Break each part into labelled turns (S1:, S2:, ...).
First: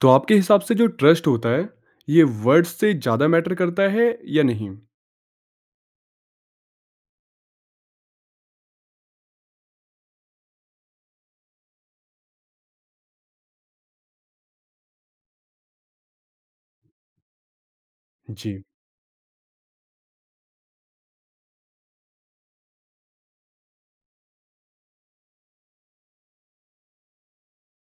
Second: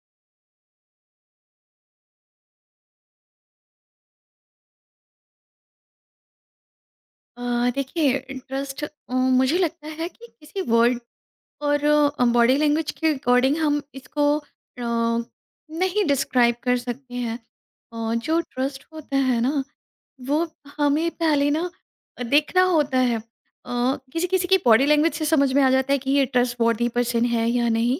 S1: तो आपके हिसाब से जो ट्रस्ट होता है, ये वर्ड्स से ज़्यादा मैटर करता है या नहीं?
S2: अ, देखिए, ट्रस्ट मुझे लगता है कि किसी वर्ड और बॉडी लैंग्वेज के अकॉर्डिंग हम इसको नहीं डिस्क्राइब कर सकते हैं। जो
S1: जी,
S2: ट्रस्ट होता है ना, वो हमें पहले ना देखना होता है। किसी किसी की बॉडी लैंग्वेज से समझ में आ जाता है कि ये ट्रस्ट वर्दी पर्सन है या नहीं।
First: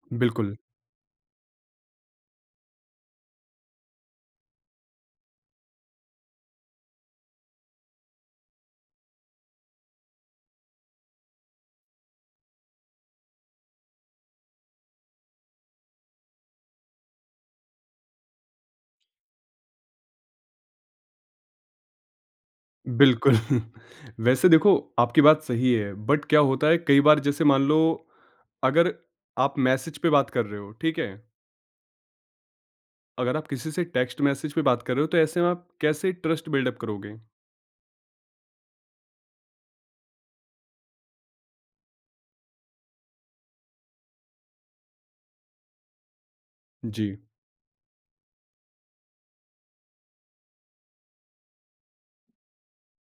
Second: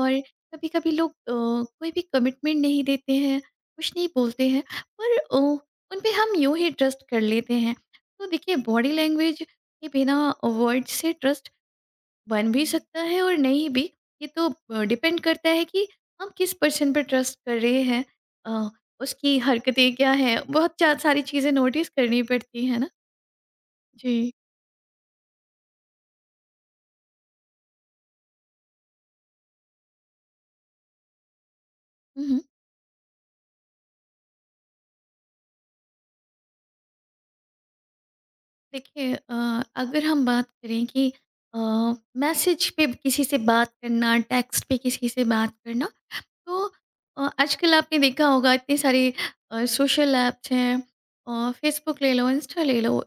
S2: और
S1: बिल्कुल,
S2: कभी कभी लोग कोई भी कमिटमेंट नहीं देते हैं, कुछ नहीं बोलते हैं। पर उन पे हम यूं ही ट्रस्ट कर लेते हैं। तो देखिए, बॉडी लैंग्वेज के बिना वर्ड से ट्रस्ट बन भी सकता है और नहीं भी। ये तो डिपेंड करता है कि हम किस पर्सन पर ट्रस्ट कर रहे हैं। अ, उसकी हरकतें क्या हैं, बहुत सारी चीज़ें नोटिस करनी पड़ती है ना।
S1: बिल्कुल।
S2: जी।
S1: वैसे देखो, आपकी बात सही है, बट क्या होता है कई बार जैसे मान लो अगर आप मैसेज पे बात कर रहे हो, ठीक है?
S2: हम्म।
S1: अगर आप किसी से टेक्स्ट मैसेज पे बात कर रहे हो, तो ऐसे में आप कैसे ट्रस्ट बिल्ड अप करोगे?
S2: देखिए, अगर हम बात करें कि मैसेज पे किसी से बात करना, टेक्स्ट पे किसी से बात करना, तो
S1: जी,
S2: आजकल आपने देखा होगा, इतने सारे सोशल ऐप्स हैं। और फेसबुक ले लो, इंस्टा ले लो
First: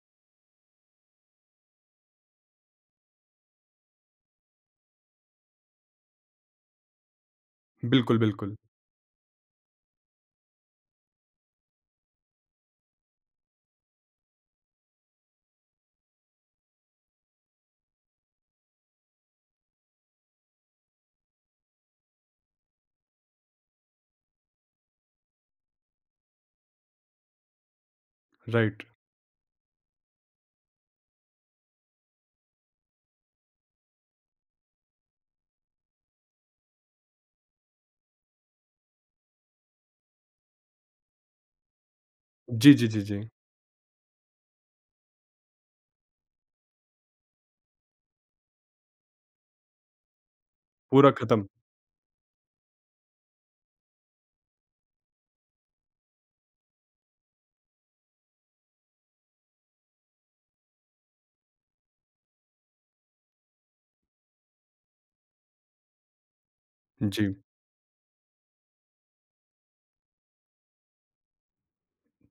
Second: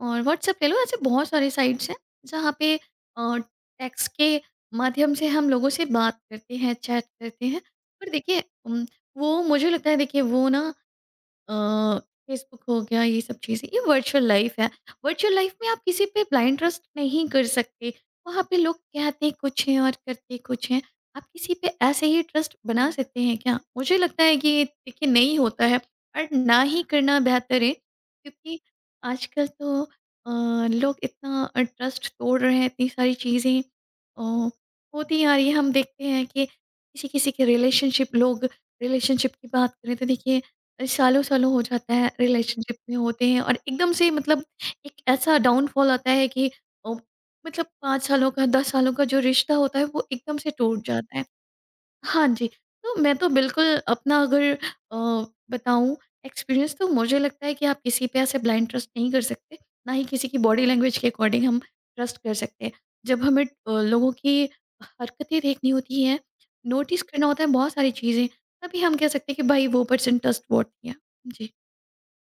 S2: और व्हाट्सएप ले लो, ऐसे बहुत सारे साइट्स हैं जहाँ पे टेक्स्ट के माध्यम से हम लोगों से बात करते हैं, चैट करते हैं। पर
S1: बिल्कुल,
S2: देखिए,
S1: बिल्कुल,
S2: वो मुझे लगता है, देखिए वो ना फेसबुक हो गया, ये सब चीज़ें, ये वर्चुअल लाइफ है। वर्चुअल लाइफ में आप किसी पे ब्लाइंड ट्रस्ट नहीं कर सकते। वहाँ पे लोग कहते कुछ हैं और करते कुछ हैं। आप किसी पे ऐसे ही ट्रस्ट बना सकते हैं क्या, मुझे लगता है कि ये देखिए नहीं होता है। और ना ही करना बेहतर है, क्योंकि
S1: राइट।
S2: आजकल तो लोग इतना ट्रस्ट तोड़ रहे हैं, इतनी सारी चीज़ें अ, होती आ रही है। हम देखते हैं कि किसी किसी के रिलेशनशिप, लोग रिलेशनशिप की बात करें तो देखिए, सालों-सालों हो जाता है,
S1: जी,
S2: रिलेशनशिप
S1: जी,
S2: में
S1: जी, जी,
S2: होते हैं और एकदम से मतलब एक ऐसा डाउनफॉल आता है कि अ, मतलब 5 सालों का, 10 सालों का जो रिश्ता होता है, वो एकदम से टूट
S1: पूरा
S2: जाता है।
S1: खत्म।
S2: हाँ जी, तो मैं तो बिल्कुल अपना अगर अ, बताऊँ एक्सपीरियंस, तो मुझे लगता है कि आप किसी पे ऐसे ब्लाइंड ट्रस्ट नहीं कर सकते, ना ही किसी की बॉडी लैंग्वेज के अकॉर्डिंग हम ट्रस्ट कर सकते हैं। जब हमें लोगों की हरकतें देखनी होती हैं, नोटिस करना
S1: जी।
S2: होता है बहुत सारी चीज़ें, तभी हम कह सकते हैं कि भाई वो पर्सन ट्रस्टवर्थी है। जी।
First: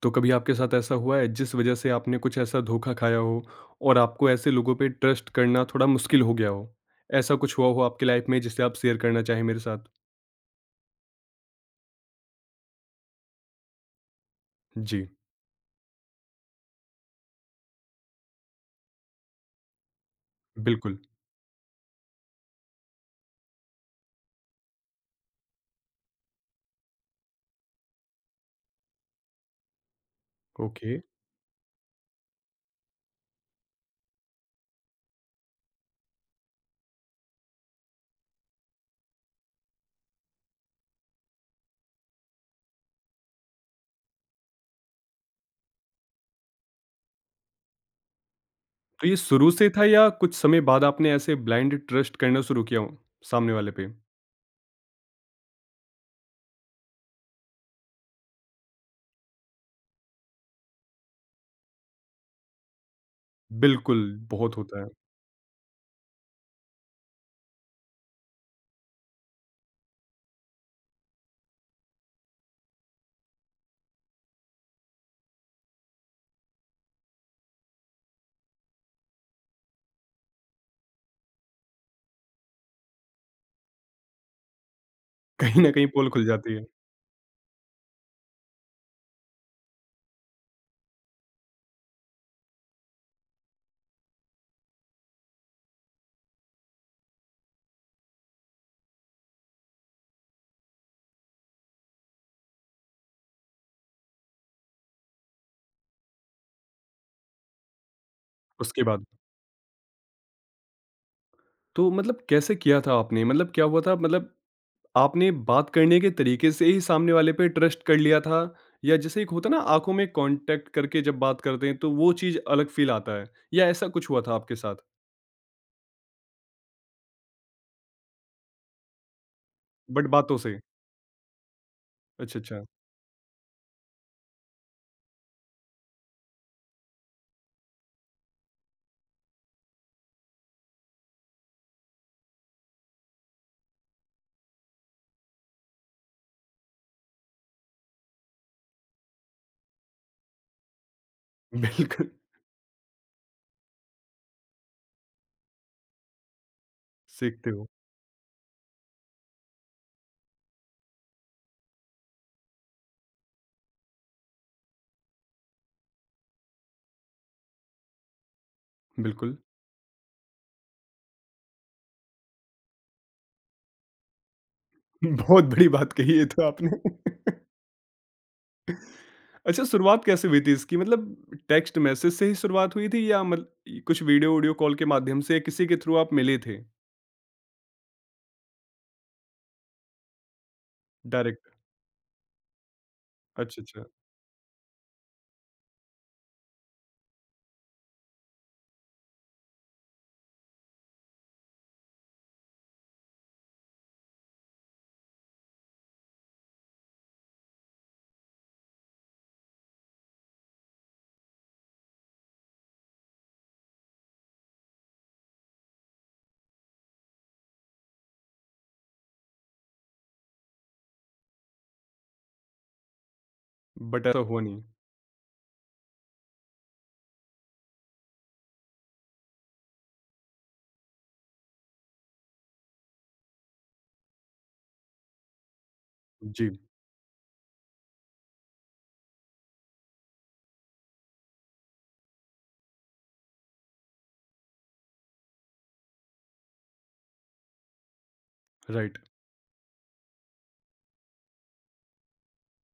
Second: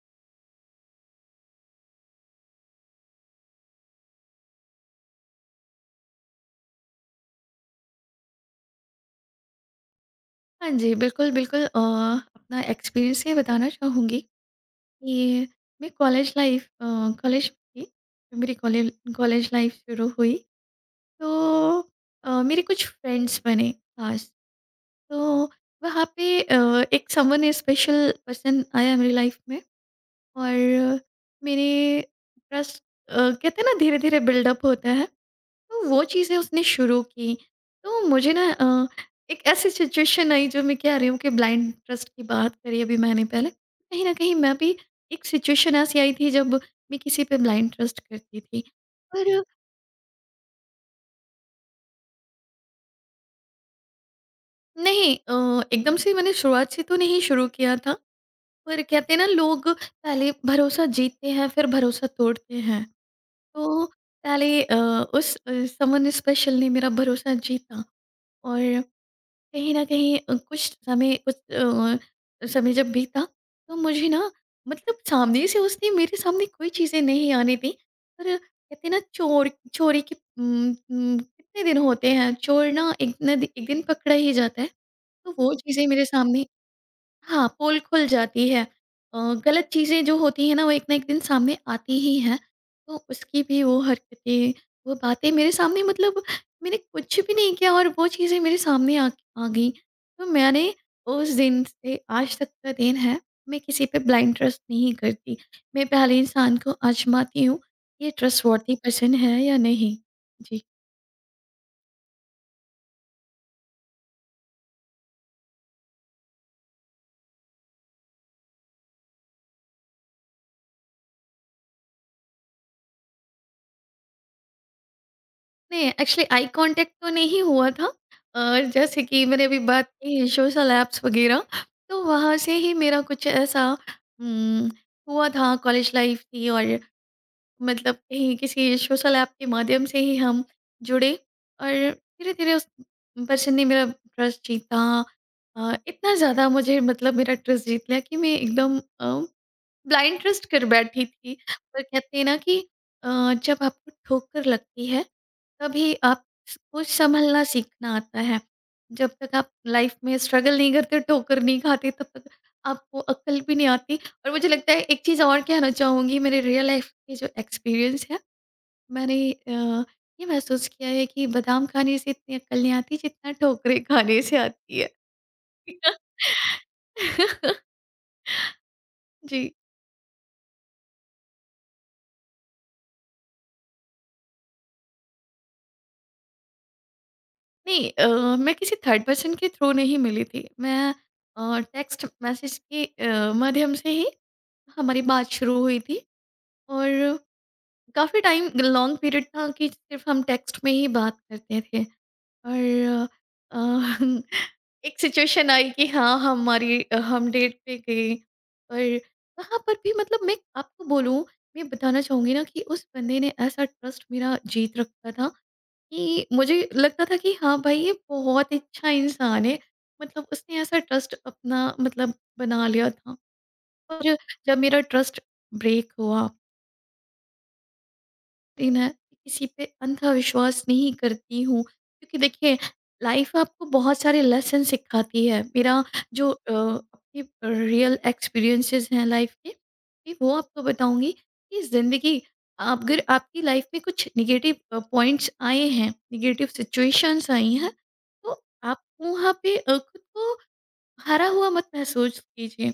S1: तो कभी आपके साथ ऐसा हुआ है जिस वजह से आपने कुछ ऐसा धोखा खाया हो और आपको ऐसे लोगों पे ट्रस्ट करना थोड़ा मुश्किल हो गया हो? ऐसा कुछ हुआ हो आपकी लाइफ में जिसे आप शेयर करना चाहें मेरे साथ?
S2: हाँ जी, बिल्कुल, बिल्कुल अपना एक्सपीरियंस ये बताना चाहूँगी
S1: जी,
S2: कि मैं कॉलेज लाइफ कॉलेज थी, मेरी कॉलेल कॉलेज लाइफ शुरू हुई।
S1: बिल्कुल।
S2: तो मेरे कुछ फ्रेंड्स बने खास, तो वहाँ पे एक समवन स्पेशल पर्सन आया मेरी लाइफ में।
S1: ओके,
S2: और मेरे ट्रस्ट, कहते हैं ना धीरे धीरे बिल्डअप होता है, तो वो चीज़ें उसने शुरू की। तो मुझे ना एक ऐसी सिचुएशन आई, जो मैं कह रही हूँ कि ब्लाइंड ट्रस्ट की बात करी अभी मैंने, पहले कहीं ना कहीं मैं भी एक सिचुएशन ऐसी आई थी जब मैं किसी पे ब्लाइंड ट्रस्ट करती थी।
S1: तो ये शुरू से था या कुछ समय बाद आपने ऐसे ब्लाइंड ट्रस्ट करना शुरू किया हो सामने वाले पे?
S2: नहीं एकदम से मैंने शुरुआत से तो नहीं शुरू किया था, पर कहते हैं ना लोग पहले भरोसा जीतते हैं फिर भरोसा तोड़ते हैं। तो
S1: बिल्कुल, बहुत
S2: पहले
S1: होता है।
S2: उस समन स्पेशल ने मेरा भरोसा जीता। और कहीं न कहीं कुछ समय, कुछ समय जब बीता, तो मुझे ना मतलब सामने से उसने मेरे सामने कोई चीज़ें नहीं आने दी। पर कहते हैं ना चोर चोरी की कितने दिन होते हैं, चोर ना एक दिन पकड़ा ही जाता है। तो वो
S1: कहीं न
S2: चीज़ें
S1: कहीं
S2: मेरे
S1: पोल खुल
S2: सामने,
S1: जाती है
S2: हाँ, पोल खुल जाती है। अ, गलत चीज़ें जो होती हैं ना, वो एक ना एक दिन सामने आती ही हैं। तो उसकी भी वो हरकतें, वो बातें मेरे सामने, मतलब मैंने कुछ भी नहीं किया और वो चीज़ें मेरे सामने आ आ गईं। तो मैंने, उस दिन से आज तक का दिन है, मैं किसी पे ब्लाइंड ट्रस्ट नहीं करती। मैं पहले इंसान को आज़माती हूँ, ये ट्रस्टवर्दी
S1: उसके बाद।
S2: पर्सन है या नहीं। जी।
S1: तो मतलब कैसे किया था आपने? मतलब क्या हुआ था मतलब आपने बात करने के तरीके से ही सामने वाले पे ट्रस्ट कर लिया था या जैसे एक होता है ना आंखों में कांटेक्ट करके जब बात करते हैं तो वो चीज अलग फील आता है या ऐसा कुछ हुआ था आपके साथ
S2: नहीं, एक्चुअली आई कॉन्टैक्ट तो नहीं हुआ था, और जैसे कि मैंने अभी बात
S1: बट
S2: की
S1: बातों से।
S2: सोशल एप्स वगैरह, तो वहाँ
S1: अच्छा
S2: से
S1: अच्छा।
S2: ही मेरा कुछ ऐसा उम, हुआ था। कॉलेज लाइफ थी और मतलब कहीं किसी सोशल ऐप के माध्यम से ही हम जुड़े, और धीरे-धीरे उस पर्सन ने मेरा ट्रस्ट जीता। इतना ज़्यादा मुझे, मतलब मेरा ट्रस्ट जीत लिया कि मैं एकदम ब्लाइंड ट्रस्ट कर बैठी थी। पर
S1: बिल्कुल।
S2: कहते हैं ना कि अ, जब आपको ठोकर लगती है, तभी आप को संभलना
S1: सीखते हो।
S2: सीखना आता है। जब तक आप लाइफ में स्ट्रगल नहीं करते, ठोकर नहीं खाते, तब तक आपको अक्ल भी नहीं आती। और मुझे लगता है एक चीज़ और कहना चाहूँगी, मेरे रियल लाइफ के जो एक्सपीरियंस है, मैंने
S1: बिल्कुल।
S2: ये महसूस किया है कि बादाम खाने से इतनी अक्ल नहीं आती जितना ठोकरें खाने से आती है।
S1: बहुत बड़ी बात कही है तो आपने।
S2: जी।
S1: अच्छा, शुरुआत कैसे हुई थी इसकी? मतलब टेक्स्ट मैसेज से ही शुरुआत हुई थी या मतलब कुछ वीडियो वीडियो कॉल के माध्यम से या किसी के थ्रू आप मिले थे?
S2: नहीं मैं किसी थर्ड पर्सन के थ्रू नहीं मिली थी। मैं
S1: डायरेक्ट।
S2: टेक्स्ट मैसेज के
S1: अच्छा
S2: माध्यम
S1: अच्छा।
S2: से ही हमारी बात शुरू हुई थी। और काफ़ी टाइम, लॉन्ग पीरियड था कि सिर्फ हम टेक्स्ट में ही बात करते थे। और अ, एक सिचुएशन आई कि हाँ, हमारी हम डेट पे गए। और वहाँ पर भी मतलब मैं आपको बोलूँ, मैं बताना चाहूँगी ना कि उस बंदे ने ऐसा ट्रस्ट मेरा जीत रखा था कि मुझे लगता था कि हाँ भाई ये बहुत अच्छा इंसान है। मतलब उसने ऐसा ट्रस्ट अपना मतलब बना लिया था। और
S1: बट ऐसा हुआ
S2: जब
S1: नहीं।
S2: मेरा ट्रस्ट ब्रेक हुआ, कि मैं किसी पे अंधा विश्वास नहीं करती हूँ, क्योंकि देखिए लाइफ आपको बहुत सारे लेसन सिखाती है। मेरा जो
S1: जी।
S2: अपने रियल एक्सपीरियंसेस हैं लाइफ के, कि वो आपको बताऊँगी कि ज़िंदगी, आप अगर आपकी लाइफ में कुछ नेगेटिव पॉइंट्स आए हैं, नेगेटिव सिचुएशंस आई हैं, तो आप
S1: राइट।
S2: वहाँ पे खुद को हारा हुआ मत महसूस कीजिए।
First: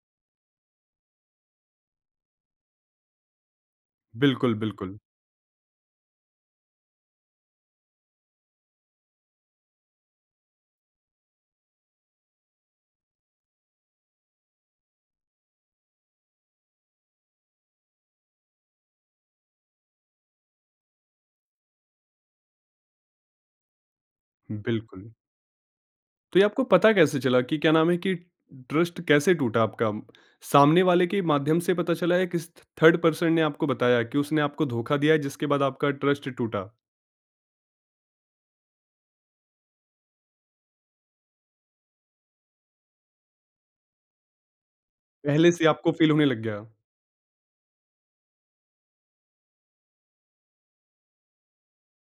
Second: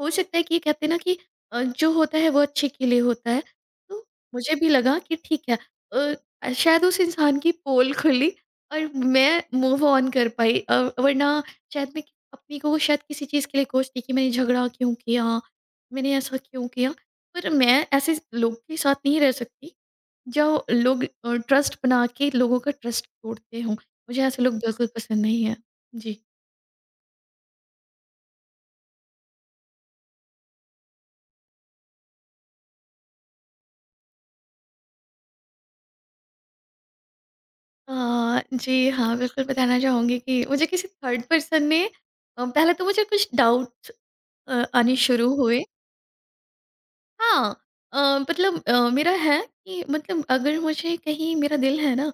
S2: हो सकता है कि ये कहते हैं ना कि जो होता है वो अच्छे के लिए होता है। तो मुझे
S1: बिल्कुल
S2: भी लगा
S1: बिल्कुल
S2: कि ठीक है, अ, शायद उस इंसान की पोल खुली, और मैं मूव ऑन कर पाई। वरना शायद मैं अपनी को शायद किसी चीज़ के लिए कोसती कि मैंने झगड़ा क्यों किया? मैंने ऐसा क्यों किया? पर मैं ऐसे लोग के साथ नहीं रह सकती जो लोग ट्रस्ट बना के लोगों का ट्रस्ट तोड़ते हों। मुझे ऐसे लोग बिल्कुल
S1: बिल्कुल
S2: पसंद नहीं हैं। जी।
S1: तो ये आपको पता कैसे चला कि क्या नाम है कि ट्रस्ट कैसे टूटा आपका? सामने वाले के माध्यम से पता चला या किस थर्ड पर्सन ने आपको बताया कि उसने आपको धोखा दिया है जिसके बाद आपका ट्रस्ट टूटा?
S2: जी हाँ, बिल्कुल बताना चाहूँगी कि मुझे किसी थर्ड पर्सन ने पहले तो मुझे कुछ डाउट्स आने शुरू
S1: पहले
S2: हुए।
S1: से आपको फ़ील होने लग गया?
S2: हाँ, मतलब मेरा है कि मतलब अगर मुझे कहीं मेरा दिल है ना,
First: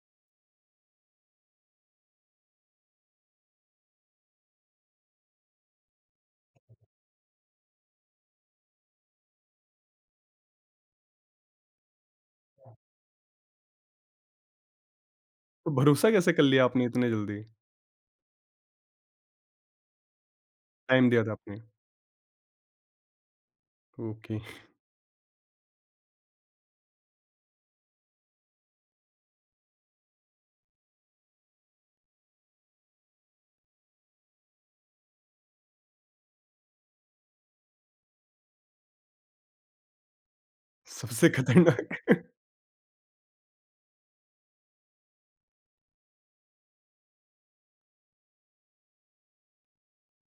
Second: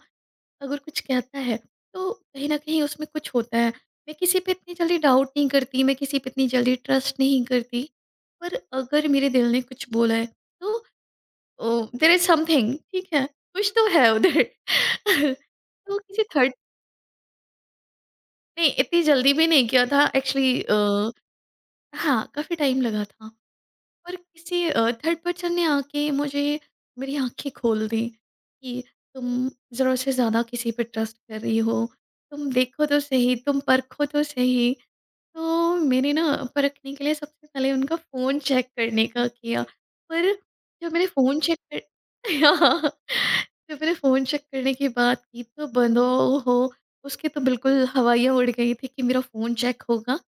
S2: अगर कुछ कहता है, तो कहीं न कहीं उसमें कुछ होता है। मैं किसी पे इतनी जल्दी डाउट नहीं करती, मैं किसी पे इतनी जल्दी ट्रस्ट नहीं करती। पर अगर मेरे दिल ने कुछ बोला है, तो अ, देयर इज़ समथिंग, ठीक है, कुछ तो है उधर।
S1: तो
S2: तो
S1: भरोसा
S2: किसी
S1: कैसे कर
S2: थर्ड,
S1: लिया आपने इतने जल्दी?
S2: नहीं, इतनी जल्दी भी नहीं किया था एक्चुअली
S1: टाइम दिया था आपने?
S2: हाँ, काफ़ी टाइम लगा था। और
S1: ओके।
S2: किसी थर्ड पर्सन ने आके मुझे मेरी आँखें खोल दी कि तुम ज़रूरत से ज़्यादा किसी पे ट्रस्ट कर रही हो, तुम देखो तो सही, तुम परखो तो सही। तो मैंने ना परखने के लिए सबसे पहले उनका फ़ोन चेक करने का किया, पर जब मैंने
S1: सबसे
S2: फ़ोन चेक कर
S1: खतरनाक।
S2: जब मैंने फ़ोन चेक करने की बात की तो बंदों हो, उसकी तो बिल्कुल हवाइयाँ उड़ गई थी कि मेरा फ़ोन चेक होगा।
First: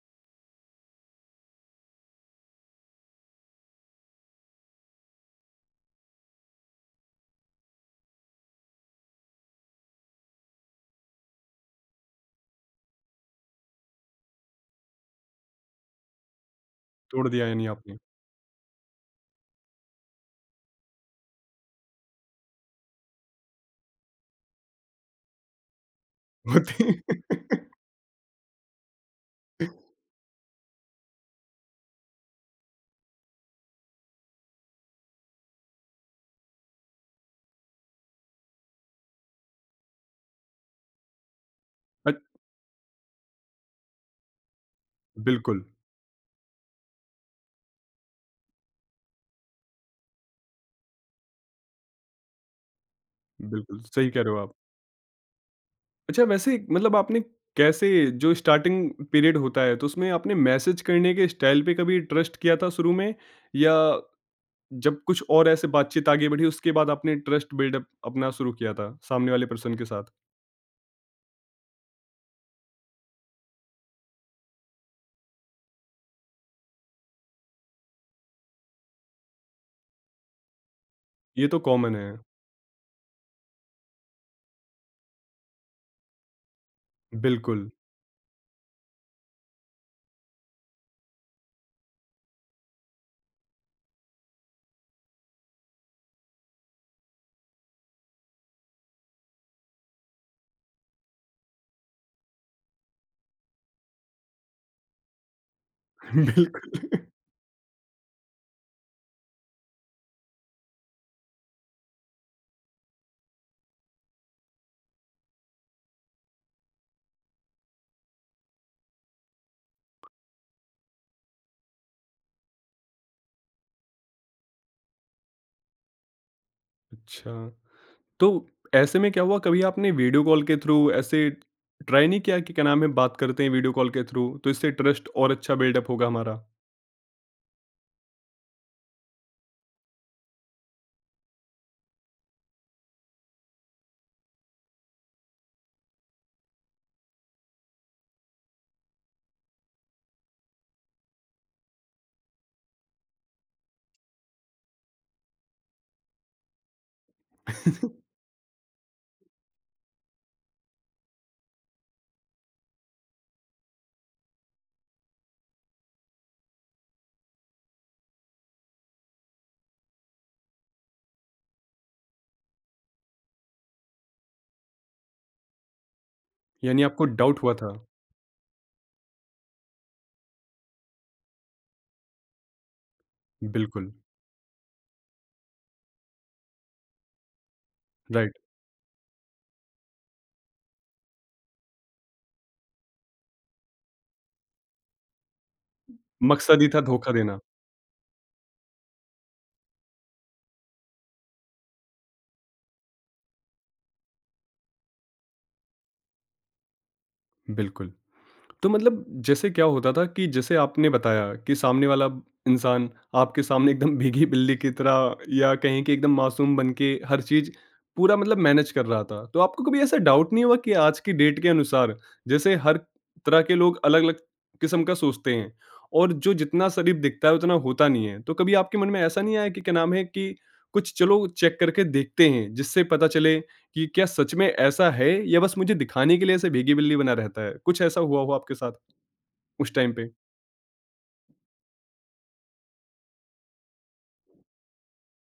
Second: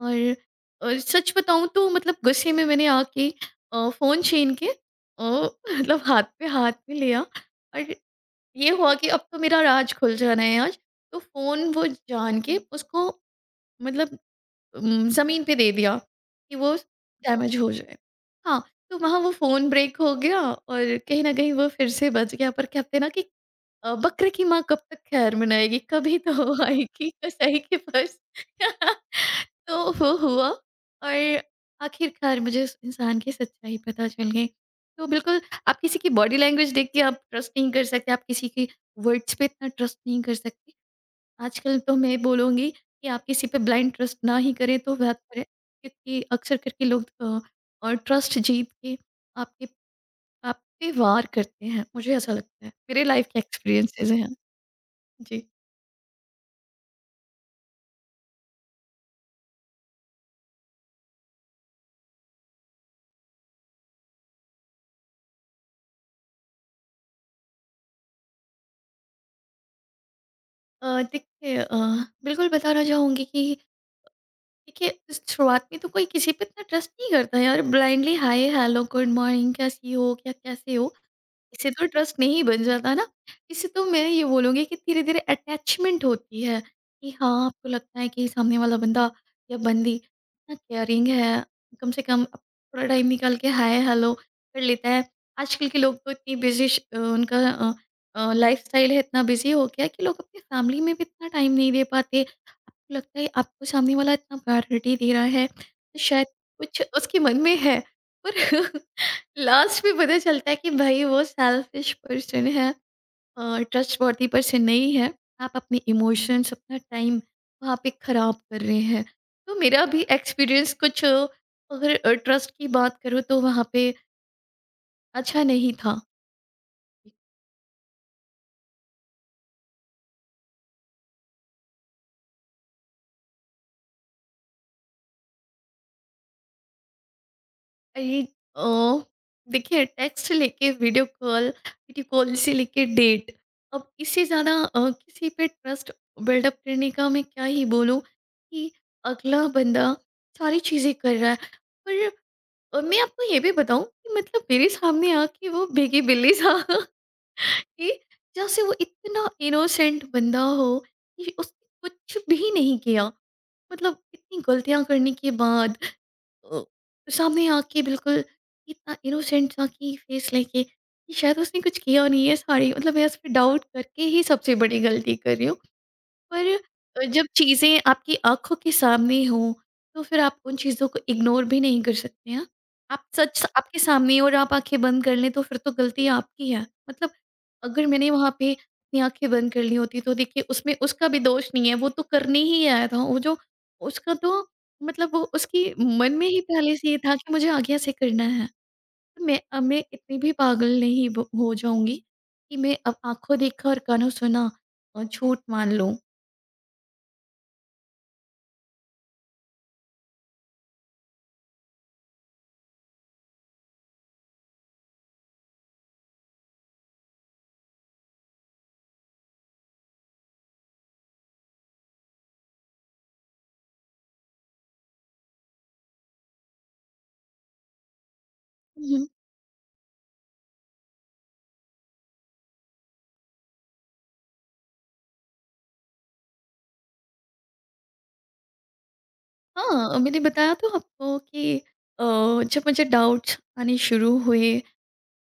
S2: और सच बताऊँ तो मतलब गुस्से में मैंने आके फ़ोन छीन के अ, मतलब हाथ पे, हाथ में लिया। और ये हुआ कि अब तो मेरा राज खुल जाना है आज। तो फ़ोन वो जान के उसको, मतलब ज़मीन पे दे दिया कि वो
S1: तोड़ दिया
S2: डैमेज
S1: यानी
S2: हो
S1: आपने।
S2: जाए। हाँ, तो वहाँ वो फ़ोन ब्रेक हो गया और कहीं न कहीं वो फिर से बच गया, पर कहते हैं ना कि बकरे की माँ कब तक खैर मनाएगी, कभी तो
S1: होती।
S2: आएगी कसाई के पास। तो वो हुआ और आखिरकार मुझे उस इंसान की सच्चाई पता चल गई। तो बिल्कुल, आप किसी की बॉडी लैंग्वेज देख के आप ट्रस्ट नहीं कर सकते, आप किसी के वर्ड्स पे इतना ट्रस्ट नहीं कर सकते। आजकल तो
S1: अ,
S2: मैं बोलूँगी कि आप किसी पे ब्लाइंड ट्रस्ट ना ही करें तो बेहतर है,
S1: बिल्कुल,
S2: क्योंकि अक्सर करके लोग और ट्रस्ट जीत के आपके, आप पे वार करते हैं, मुझे ऐसा लगता है। मेरे लाइफ के
S1: बिल्कुल
S2: एक्सपीरियंसेस
S1: सही कह रहे
S2: हैं।
S1: हो आप।
S2: जी।
S1: अच्छा वैसे मतलब आपने कैसे जो स्टार्टिंग पीरियड होता है तो उसमें आपने मैसेज करने के स्टाइल पे कभी ट्रस्ट किया था शुरू में या जब कुछ और ऐसे बातचीत आगे बढ़ी उसके बाद आपने ट्रस्ट बिल्डअप अपना शुरू किया था सामने वाले पर्सन के साथ?
S2: देखिए, बिल्कुल बताना चाहूँगी कि देखिए, शुरुआत में तो कोई किसी पे इतना ट्रस्ट नहीं करता है यार, blindly hi, hello, good morning, कैसी हो? क्या कैसे हो?
S1: ये तो
S2: इससे तो
S1: कॉमन है।
S2: ट्रस्ट नहीं बन जाता ना। इससे तो मैं ये बोलूँगी कि धीरे-धीरे अटैचमेंट होती है कि हाँ,
S1: बिल्कुल।
S2: आपको लगता है कि सामने वाला बंदा या बंदी इतना केयरिंग है, कम से कम थोड़ा टाइम निकाल के हाय हेलो कर लेता है। आजकल के लोग तो इतनी बिज़ी श अ, उनका अ अ, लाइफ़स्टाइल है, इतना बिज़ी हो गया है कि लोग अपनी फैमिली में भी इतना टाइम नहीं दे पाते। आपको लगता है आपको सामने वाला इतना प्रायोरिटी दे रहा है, तो शायद कुछ
S1: बिल्कुल।
S2: उसके मन में है। पर लास्ट में पता चलता है कि भाई वो सेल्फिश पर्सन है और ट्रस्टवर्थी पर्सन नहीं है। आप अपने इमोशंस, अपना टाइम वहाँ पे ख़राब कर रहे हैं। तो मेरा भी एक्सपीरियंस, कुछ अगर अ, अगर ट्रस्ट की बात करूँ तो वहाँ पे अच्छा नहीं था।
S1: अच्छा, तो ऐसे में क्या हुआ कभी आपने वीडियो कॉल के थ्रू ऐसे ट्राई नहीं किया कि क्या नाम है बात करते हैं वीडियो कॉल के थ्रू तो इससे ट्रस्ट और अच्छा बिल्डअप होगा हमारा?
S2: अरे ओ, देखिए टेक्स्ट लेके वीडियो कॉल, वीडियो कॉल से लेके डेट। अब इससे ज़्यादा किसी पे ट्रस्ट बिल्डअप करने का मैं क्या ही बोलूँ कि अगला बंदा सारी चीज़ें कर रहा है। पर मैं आपको ये भी बताऊँ कि मतलब मेरे सामने आके वो बेगी बिल्ली सा कि जैसे वो इतना इनोसेंट बंदा हो कि उसने कुछ भी नहीं किया, मतलब इतनी गलतियां करने के बाद अ, सामने आके बिल्कुल इतना इनोसेंट सा कि फेस लेके कि शायद उसने कुछ किया नहीं है, सॉरी मतलब मैं उस पे डाउट करके ही सबसे बड़ी गलती कर रही हूँ। पर
S1: यानी
S2: अ,
S1: आपको
S2: जब
S1: डाउट हुआ था।
S2: चीज़ें आपकी आँखों के सामने हों, तो फिर आप उन चीज़ों को इग्नोर भी नहीं कर सकते हैं। आप, सच आपके
S1: बिल्कुल।
S2: सामने है और आप आँखें बंद कर लें, तो फिर तो गलती आपकी है। मतलब अगर मैंने वहाँ पे अपनी आँखें बंद कर ली होती, तो देखिए उसमें उसका भी दोष नहीं है, वो तो करने ही आया था। वो जो उसका तो मतलब वो उसकी मन में ही
S1: मकसद ही
S2: पहले
S1: था
S2: से ये
S1: धोखा
S2: था कि
S1: देना।
S2: मुझे आगे ऐसे करना है। तो मैं इतनी भी पागल नहीं ब हो जाऊँगी कि मैं अब आँखों देखा और कानों सुना और झूठ मान लूँ।
S1: बिल्कुल, तो मतलब जैसे क्या होता था कि जैसे आपने बताया कि सामने वाला इंसान आपके सामने एकदम भीगी बिल्ली की तरह या कहें कि एकदम मासूम बन के हर चीज़ पूरा मतलब मैनेज कर रहा था। तो आपको कभी ऐसा डाउट नहीं हुआ कि आज की डेट के अनुसार जैसे हर तरह के लोग अलग-अलग किस्म का सोचते हैं और जो जितना शरीफ दिखता है उतना होता नहीं है। तो कभी आपके मन में ऐसा नहीं आया कि क्या नाम है कि कुछ चलो चेक करके देखते हैं जिससे पता चले कि क्या सच में ऐसा है या बस मुझे दिखाने के लिए ऐसे भीगी बिल्ली बना रहता है? कुछ ऐसा हुआ हो आपके साथ उस टाइम
S2: हाँ,
S1: पे?
S2: मैंने बताया तो आपको कि अ, जब मुझे डाउट्स आने शुरू हुए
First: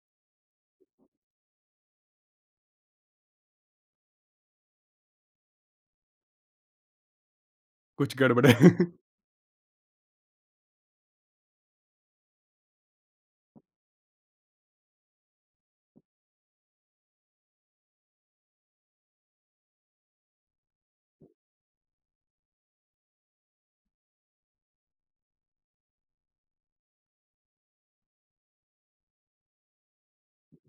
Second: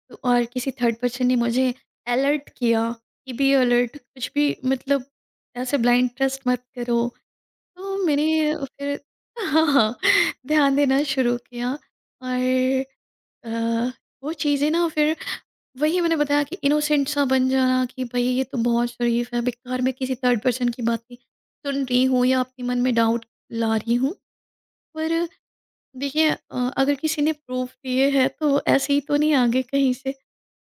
S2: तो और किसी थर्ड पर्सन ने मुझे अलर्ट किया कि बी अलर्ट, कुछ भी मतलब ऐसे ब्लाइंड ट्रस्ट मत करो। तो
S1: कुछ
S2: मैंने
S1: गड़बड़ है?
S2: फिर, हाँ, हाँ, ध्यान देना शुरू किया और अ, वो चीज़ें ना, फिर वही मैंने बताया कि इनोसेंट सा बन जाना कि भई ये तो बहुत शरीफ है, बेकार मैं किसी थर्ड पर्सन की बातें सुन रही हूँ या अपने मन में डाउट ला रही हूँ। पर देखिए, अगर किसी ने प्रूफ़ दिए हैं तो ऐसे ही तो नहीं आ गए कहीं से।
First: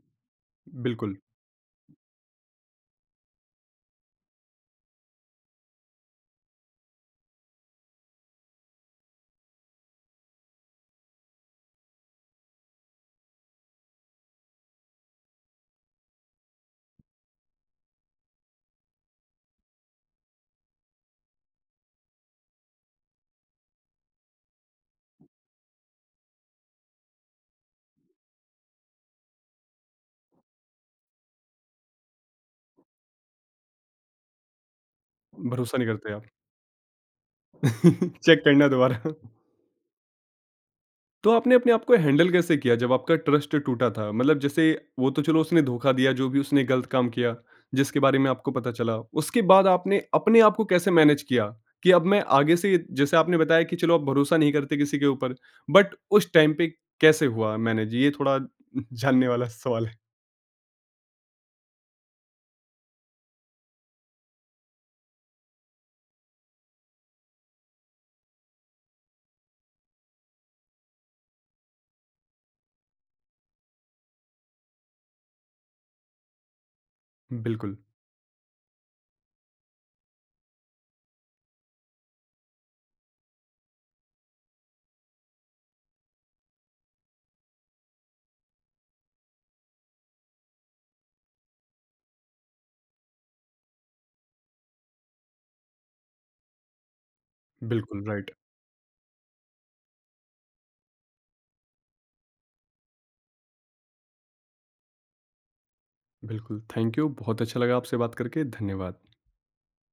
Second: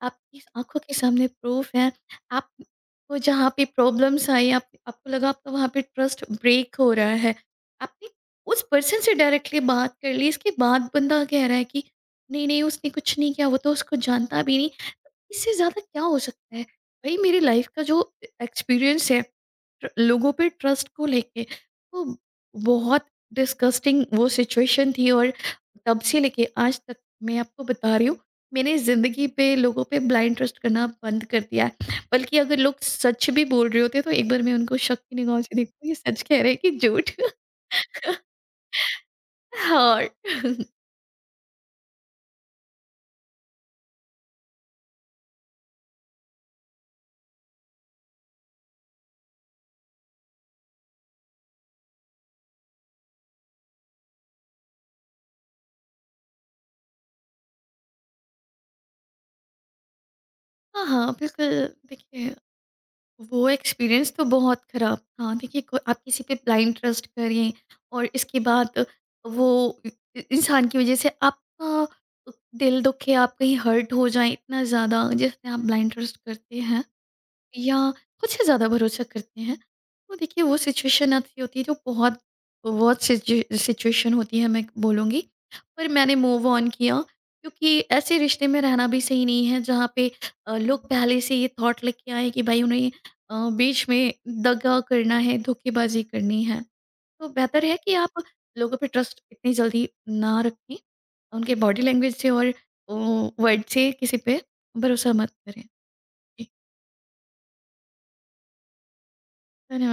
S2: आपकी आँखों के
S1: बिल्कुल,
S2: सामने प्रूफ़ है। आपको जहाँ पे प्रॉब्लम्स आई, आप, आपको लगा आपका वहाँ पे ट्रस्ट ब्रेक हो रहा है। आपने उस पर्सन से डायरेक्टली बात कर ली, इसके बाद बंदा कह रहा है कि नहीं, नहीं उसने कुछ नहीं किया, वो तो उसको जानता भी नहीं। इससे ज़्यादा क्या हो सकता है? भाई मेरी लाइफ का जो एक्सपीरियंस है ट्र लोगों पे ट्रस्ट को लेके, वो बहुत डिस्गस्टिंग, वो सिचुएशन थी। और तब से लेके आज तक मैं आपको बता रही हूँ, मैंने ज़िंदगी पे लोगों पे ब्लाइंड ट्रस्ट करना बंद कर दिया है। बल्कि अगर लोग सच भी बोल रहे होते हैं, तो एक बार मैं उनको शक की निगाहों से
S1: भरोसा
S2: देखती
S1: नहीं
S2: हूँ, ये
S1: करते
S2: सच
S1: आप।
S2: कह रहे हैं कि झूठ?
S1: चेक करना दोबारा।
S2: और
S1: तो आपने अपने आप को हैंडल कैसे किया जब आपका ट्रस्ट टूटा था? मतलब जैसे वो तो चलो उसने धोखा दिया, जो भी उसने गलत काम किया, जिसके बारे में आपको पता चला। उसके बाद आपने अपने आप को कैसे मैनेज किया कि अब मैं आगे से जैसे आपने बताया कि चलो आप भरोसा नहीं करते किसी के ऊपर, बट उस टाइम पे कैसे हुआ मैनेज? ये थोड़ा जानने वाला सवाल है।
S2: हाँ, हाँ, बिल्कुल। देखिए, वो एक्सपीरियंस तो बहुत ख़राब था। देखिए, को आप किसी पे ब्लाइंड ट्रस्ट करें और इसके बाद वो इ इ इंसान की वज़ह से आपका दिल दुखे, आप कहीं हर्ट हो जाएँ इतना ज़्यादा, जिस पे आप ब्लाइंड ट्रस्ट करते हैं।
S1: बिल्कुल,
S2: या खुद से ज़्यादा भरोसा करते हैं, तो देखिए वो सिचुएशन ऐसी होती है जो बहुत बहुत सिचुएशन होती है, मैं बोलूँगी। पर मैंने मूव ऑन किया क्योंकि ऐसे रिश्ते में रहना भी सही नहीं है जहाँ पे लोग पहले से ये थॉट लेके आएँ कि भाई उन्हें बीच में दगा करना है, धोखेबाज़ी करनी है। तो बेहतर है कि
S1: बिल्कुल,
S2: आप
S1: राइट।
S2: लोगों पे ट्रस्ट इतनी जल्दी ना रखें, उनके बॉडी लैंग्वेज से और ओ वर्ड से किसी पे भरोसा मत करें। जी,
S1: बिल्कुल, थैंक यू। बहुत अच्छा लगा आपसे बात करके, धन्यवाद।
S2: धन्यवाद।